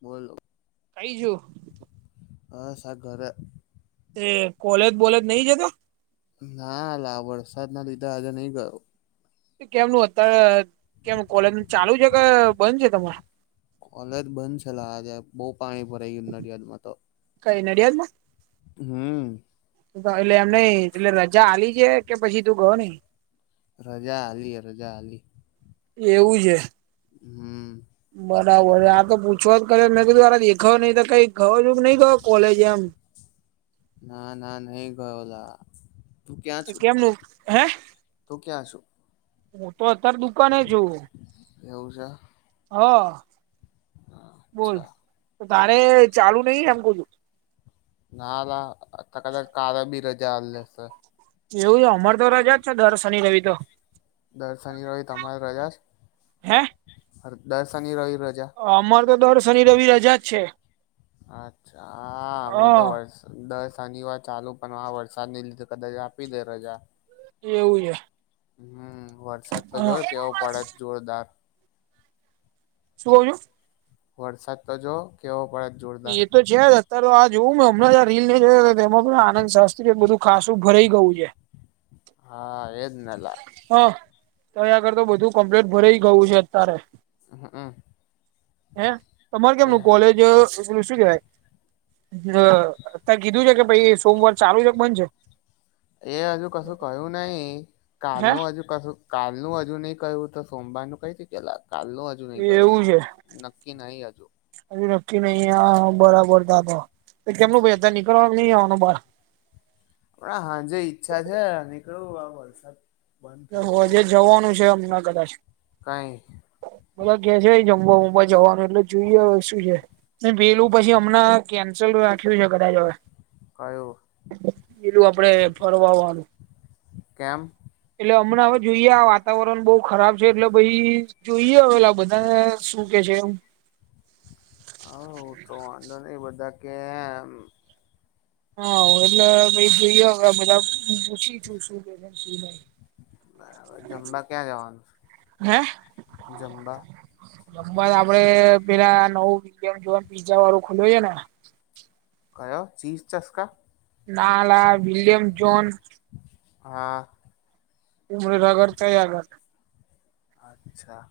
બોલો કઈ જયો? અ સા ઘરે. એ કોલેજ બોલેજ નહી જતો ના લા વરસાદના લીધે આજે નહી ગયો કેમનું અત્યારે કેમ કોલેજ ચાલુ છે, કે બંધ છે, તમારે કોલેજ બંધ છે અલા આજે બો પાણી ભરાઈ ગયું નડિયાદ માં તો કઈ નડીયાલડમાં હમ્મ. એટલે એમ નય એટલે રજા આલી છે, કે પછી તું ગયો નઈ રજા આલી રજા આલી એવું છે. હમ્મ. બરાબર આ તો પૂછવા જ કરયો મેં કીધું દેખાવ નહી તો કઈ ગયો કે નઈ ગયો કોલેજ એમ ના ના નહી ગયોલા કેમનું હે તુ ક્યાં શું? હું તો અત્યારે દુકાને છુ એવું છે હ બોલ અચ્છા તો તારે ચાલુ નહી એમ કુ છું ના લા આ કદાચ કાલે બી રજા આલેશે એવુ અમાર તો રજા જ છે, દર ર્નિ રવિ તો દર શની રવી તમારી રજા છે, હે દર શની રવિ ર જા અમાર તો દર શનિ રવિ રજા જ છે હ [unintelligible] દ શનિવાર ચાલુ પણ આ વરસાદ ને લીધે કદાચ આપી દે રજા એવું છે. હમ વરસાદ તો હ જોય કેવો પડે જોરદાર શુ કવ છો? વરસાદ તો જો કેવો પડે જોરદાર એ તો છે, જ અત્યારે તો આ જોવું હમણાં રીલ ને જો એમાં પણ આનંદ [unintelligible] બધું ખાસું ભરાઈ ગયું છે. હા એજ નેલા હ તો અયા કર તો બધું કમ્પ્લેટ ભરા ગયું છે, અત્યારે હમ હે તમારે કેમનું કોલેજ ઓલુ શું કેવાય? [unintelligible] કીધું છે, કે ભઈ સોમવાર ચાલુ છે કે બન છે? એ હજુ કશું કયું નહી છે કાલનું હજુ કશુંક કાલનું હજુ નહી કયું તો સોમવાર નું કઈ થી કાલ નું હજુ જુ નહી હે કયુ એવું છે નક્કી નહી હજુ હજુ નક્કી નહી આ બરાબર તા તો કેમનું પહી નીકળવાનું નહી આવવાનું બાર [unintelligible] હાજે ઈચ્છા છે, નીકળું વરસાદ બંધ થાય તો [unintelligible] જવાનું છે હમણાં કદાચ. કઈ બધા કે છે, જમવા ઉમવા જવાનું એટલે જોઈએ શું છે, વેલું પછી હમણાં કેન્સલ રાખ્યું છે, કદાચ હવે કયું પેલું આપડે ફરવાવાનું કેમ? એટલે અમણાં હવે જોઈએ વાતાવરણ બોવ ખરાબ છે, એટલે ભાઈ જોઈએ હવેલા બધાને શું કે છે, એમ હ તો વાંધો નય બધા કે એમ હ એટલે જોઈયો હવે બધા પૂછી છું શું [unintelligible] બરાબર જમબા ક્યાં જવાનું છે, જમબા? રમવા આપડે પેલા નવુ ગેમ ઝોન પીઝા વાળું ખુલ્યું હે ને કયો ચીઝ ચસ્કા? ના અલા વિલિયમ જોન હા. થોડી ભગવત કરી આપવાની અચ્છા.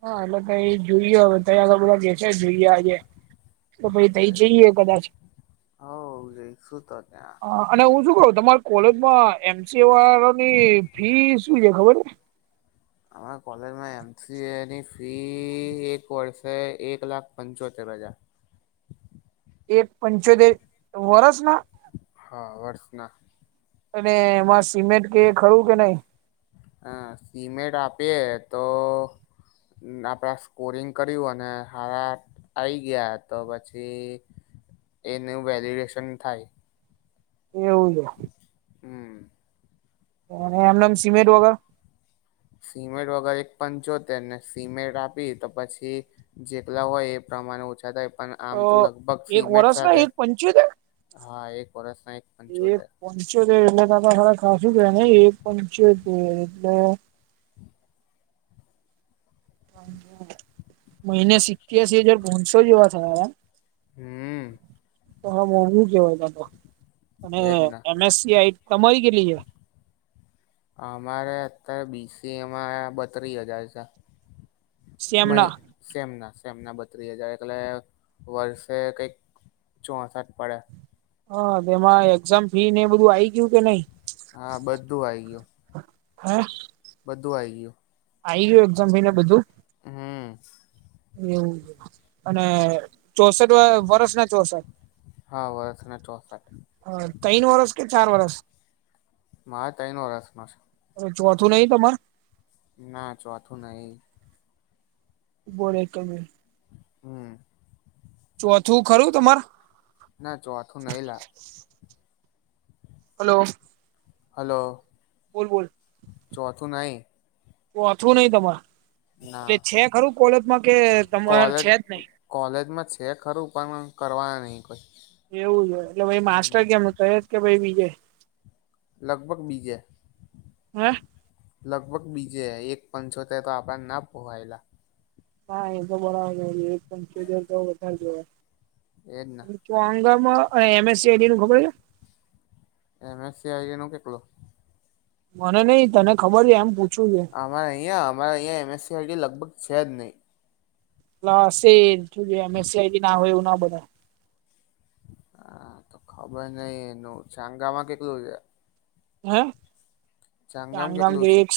હા એટલે ક એ જોઈએ હવે તધ કે છે જોઈએ આજે. તો ભાઈ તઈ જઈએ કદાચ હવ જઈશું તો ત્યાં હા. અને હું શું કરું તમારી કોલેજમાં એમસી વા ની ફી શું છે ખબર? અરા કોલેજમાં એમસી એની ફી એક વર્ષે એક લાખ- - પંચોતેર હજાર. એક પંચોતેર વર્ષ ના? હા વર્ષના અને એમાં સિમેન્ટ કે ખરું કે નહી? હા સિમેન્ટ આપીએે તો- - આપડા સ્કોરિંગ કર્યું અને હાર- - આવી ગયા તો પછી- - એનું વેલિડેશન થાય. એવું છે. હમ્મ. એમ સીમેન્ટ વગર- સિમેટ વગર એક પણ જોતેને સિમેટ આપી તો પછી- - જેટલા હોય એ પ્રમાણે ઓછા થાય. પણ આમ તો લગભગ એક સીમેટ વરસ ના સાથે એક પંચોતેર હા એક વર્ષના એક એક પંચોતેર- - પંચોતેર એલે ત તો ખ ખાસું છેયા ને એ પંચોતેર એટલે- - મહિને સિત્યાસી હજાર ભણસો જેવા થયા. હમ્મ. હાવું કેવા ત અને એજ ને એમએસસી આઈ તમારી કેટલી છે? અમારે અત્યારે બીસી એમાં બત્રીસ હજાર છે. સેમ ના મય- - સેમ ના સેમ ના બત્રીસ હજાર એટલે વર્ષે કઈક ચોસઠ પડે. હા તેમાં એક્ઝામ ફી ને એ બધું આવી- - હા બધું આઈ ગયું બધું આઈ ગયું. આ આવી ગયું એકઝમ મહિને બધું? હમ્મ. એવું અને ચોસઠ વર્ષ ના ચોસઠ. હા વર્ષને ચોસાઠ. હ તીન વર્ષે કે ચાર વર્ષ? મા તૈ ન વરસ નો છે. હવે ચોથું નઈ તમારે? ના ચોથું નહી બોલો કમે હમ્મ. ચોથું ખરું તમાર? ના ચો આખું નઈલા. હલો હલો ચોથું નઈ તો અથું નઈ તમાર ના એટલે છે ખરું કોલેજમાં કે તમાર કોલેજ છે જ નઈ કોલેજમાં છે ખરું પણ કરવાના નહી કોઈ. એવું જ એટલે ભાઈ હમ માસ્ટર ગેમ ક જ કે ભાઈ બીજે? લગભગ બીજે. હે લગભગ બીજે એક પં છોતેર તો આપણને ના પોહાયેલા હા એ તો બરા એક છે દર તો વધારે જેવા. એજના. તો આંગમ અને એમએસસીડી નું ખબર છે? એમ સ એ આઈ નો કેટલો મને નઈ તને ખબર છે એમ પૂછવું છે. અમારે અહીંયા અમારે અહીંયા એમએસસીઆઇટી લગભગ છે જ નહીં. હશે જ એમએસસી આઇટી ના હોય એવું ના બને. હા તો ખબર નઈ એનું ચાંગામાં કેટલું છે? હે ચાંગામાં ચાંગામ કેટલું છે એક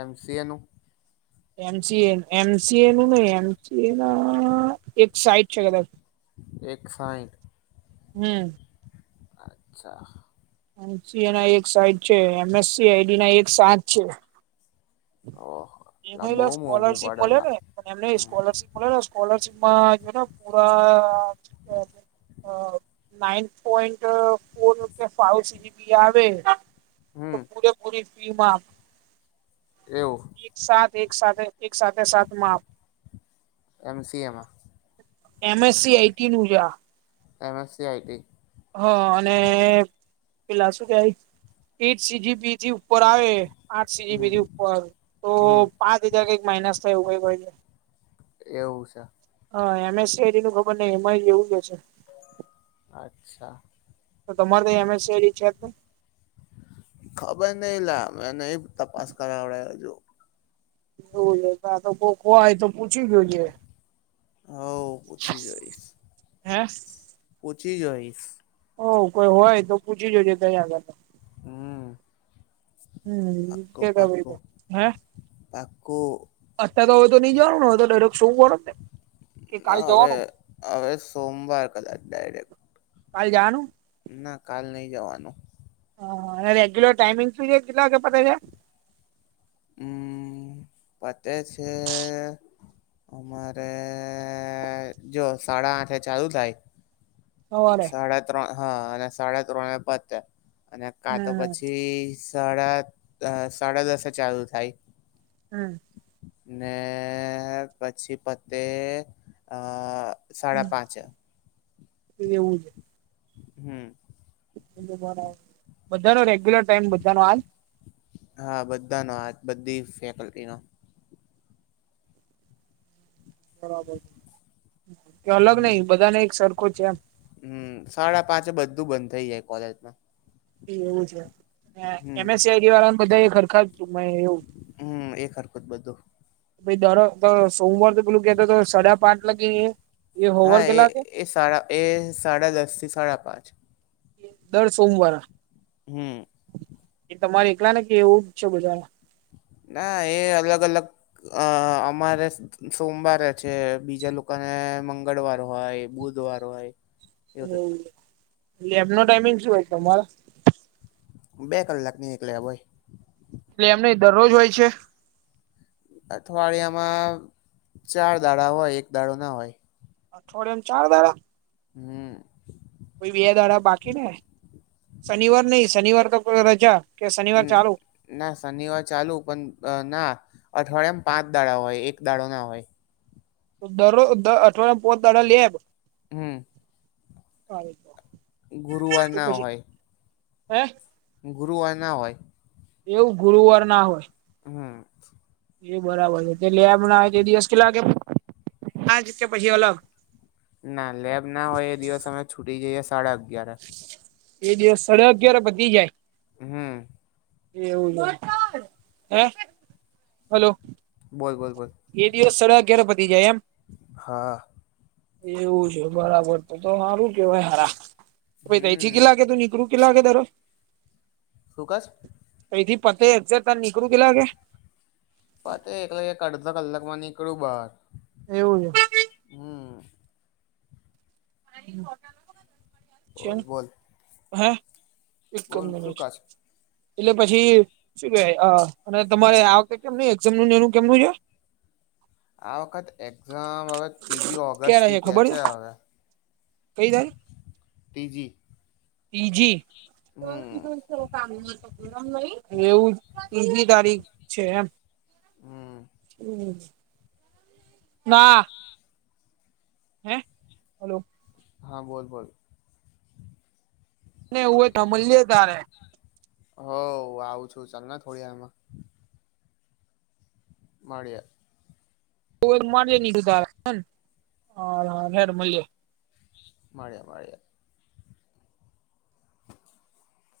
એમસીએ નું [inaudible] એમ C A M C A નું નહ એમ સી એ નુ એક સાઈટ છે કદાચ એક સાઇઠ હમ્મ અચ્છા એસી એ ના એક સાઈઠ છે એમએસસી આઈડી ના એક સાત છે ઓહો ઈ લા બહુ માલે મોંઘું સ્કોલરશીપ પડે મળે લા ને એમને ઈ હમ સ્કોલરશીપ મળે ને સ્કોલરશીપમાં જો ને પૂરા અ નાઇન પોઈન્ટ ફોર રૂપિયા ફાય સી જ઼ી પી આવે તો હમ પૂરેપૂરી ફી માં એવું એક સાથ એક સાથેથે એક સાથેથે સાત માફ એમસી એમાં એમ એસસી આઈટી નું જે આ M F C I T હા અને પેલા શું કેવાય ઈટ સી જી પી જ઼ી ઉપર આવે પાંચ સી જ઼ી હમ પી જ઼ી ઉપર તો હમ પાંચ હજાર કઈક માઇનસ થાય એવું કઈ હોય છે એવું છે હ એમએસસીઆઈટી નું ખબર ની એમા ઈ એવું જ હશે અચ્છા તો તમારે તા M S C I T છે ખબર ની લા મે ની તપાસ કરાવડે હજુ બોલો આ તો કો આયે તો પૂછી જોયે હોવ પૂછી જોઈશ હે પૂછી જોઈશ હોવ કોઈ હોય તો પૂછી જોજે ત્ય આગળ હમ્મ હમ્મ [unintelligible] હે પાક્કો અત્ય્યારે તો હવે તો ની જવાનું ને હવે તો ડાયરેક્ટ સોમવાર ને કે કાલે ના હવે જવાનું હવે સોમવાર કદાચ ડાયરેક્ટ કાલ જવાનુ ના કાલ ની જવાનું હા અને રેગ્યુલર ટાઈમિંગ પિરિયડ કેટલા વાગે પતે છે હમ્મ પતે છે અમારે જો સાડા આઠ ચાલુ થાય સવારે સાડા ત્રણ હા અને સાડા ત્રણે પતે અને કા તો હમ પછી સાડા સાડા દસે ચાલુ થાય હમ્મ ને પછી પતે અ સાડા પાંચે એ એઉ જ. હમ્મ. બધા નો રેગ્યુલર ટાઈમ બધા નો આજ. હા બધાનો આજ, બધી ફેકલ્ટી નો. એ અલગ નહિ, હમ બધાને એક સરખો છે એમ. હમ સાડાપાંચે બધું બંધ થઇ જાય કોલેજમાં એવું છે હમ એમએસઆઈડીવાળા બધા સરખા એવું હમ એક હરખું બધું ભય દરવખતે સોમવાર તો પેલું કેતો તો સડા પાંચ લગી એ હોવર હા એ કેલા વાગે એ સાડા એ સાડાદસ થી સાડાપાંચ દર સોમવારે હમ એ તમારે એકલા ને કેવું છે બધાં હા એ અલગ અલગ અ અમારે સોમવારે છે બીજા લોકોને મંગળવાર હોય બુધ ધવાર હોય એવું રીતના એવુ એમનો ટાઈમિંગ શું હોય છે તમારો બે કલાક નીકળ્યા હોય એમ નઈ દરરોજ હોય છે અઠવાડિયામાં ચાર દાડા હોય એક દાડા ના હોય અઠવાડિયા ચાર દડા હમ બે દાડા બાકી ને શનિવાર નહી શનિવાર તો રજા કે શનિવાર હમ ચાલુ ના શનિવાર ચાલુ પણ અ ના અઠવાડિયામાં પાંચ દાડા હોય એક દાડો ના હોય દરો દ અઠવાડિયામાં બો દાડા લે હમ [unintelligible] ગુરુવાર તો ના પછી હોય હે ગુરુવાર ના હોય એવું ગુરુવાર ના હોય હમ એ બરાબર છે તેડી એમના એ ટીડીએસ કેટલા લાગે [inaudible] પછી અલગ ના લેબ ના હોય એ દિવસ અમે છૂટી જઈએ સાડા અગિયાર એ દિવસ સાડા અગ્યયાર પતી જાય હમ એવું હે હલો બોલ બોલ બોલ એ દિવસ સડા અગ્યારે પતી જાય એમ હા એવું છે બરાબર તો તો સારું કેવાય સારા પછી તથી હમ કેટલા તું નીકરું કેટલાાગે તારો રોકાસ તઈથી પતે એક્જે નીકળું કેટલા વાગે પતે એટલે એક અડધા કલાકમાં નીકળું બહાર એવું હમ છે બોલ બોલ હ એકજ બોલ શું મિનિટ કશ એટલે પછી શું કેવાય અ તમારે આ વખતે કેમ એઝામ નું ને એનું કેમનું છે આ વખત એક્ઝામ હવે ત્રીજી ઓગસ્ટથી કે છે હવે થઈ જાય ત્રીજી તિજી હમ એવું ત્રીજી તારીખ છે એમ હમ હમ વા હે બોલો હા બોલ બોલ ને હું હોય મળએ તારે હ આવું છું ચાલને થોડી વાારમાં. મળ્યા. [unintelligible] મળ્યા મળ્યા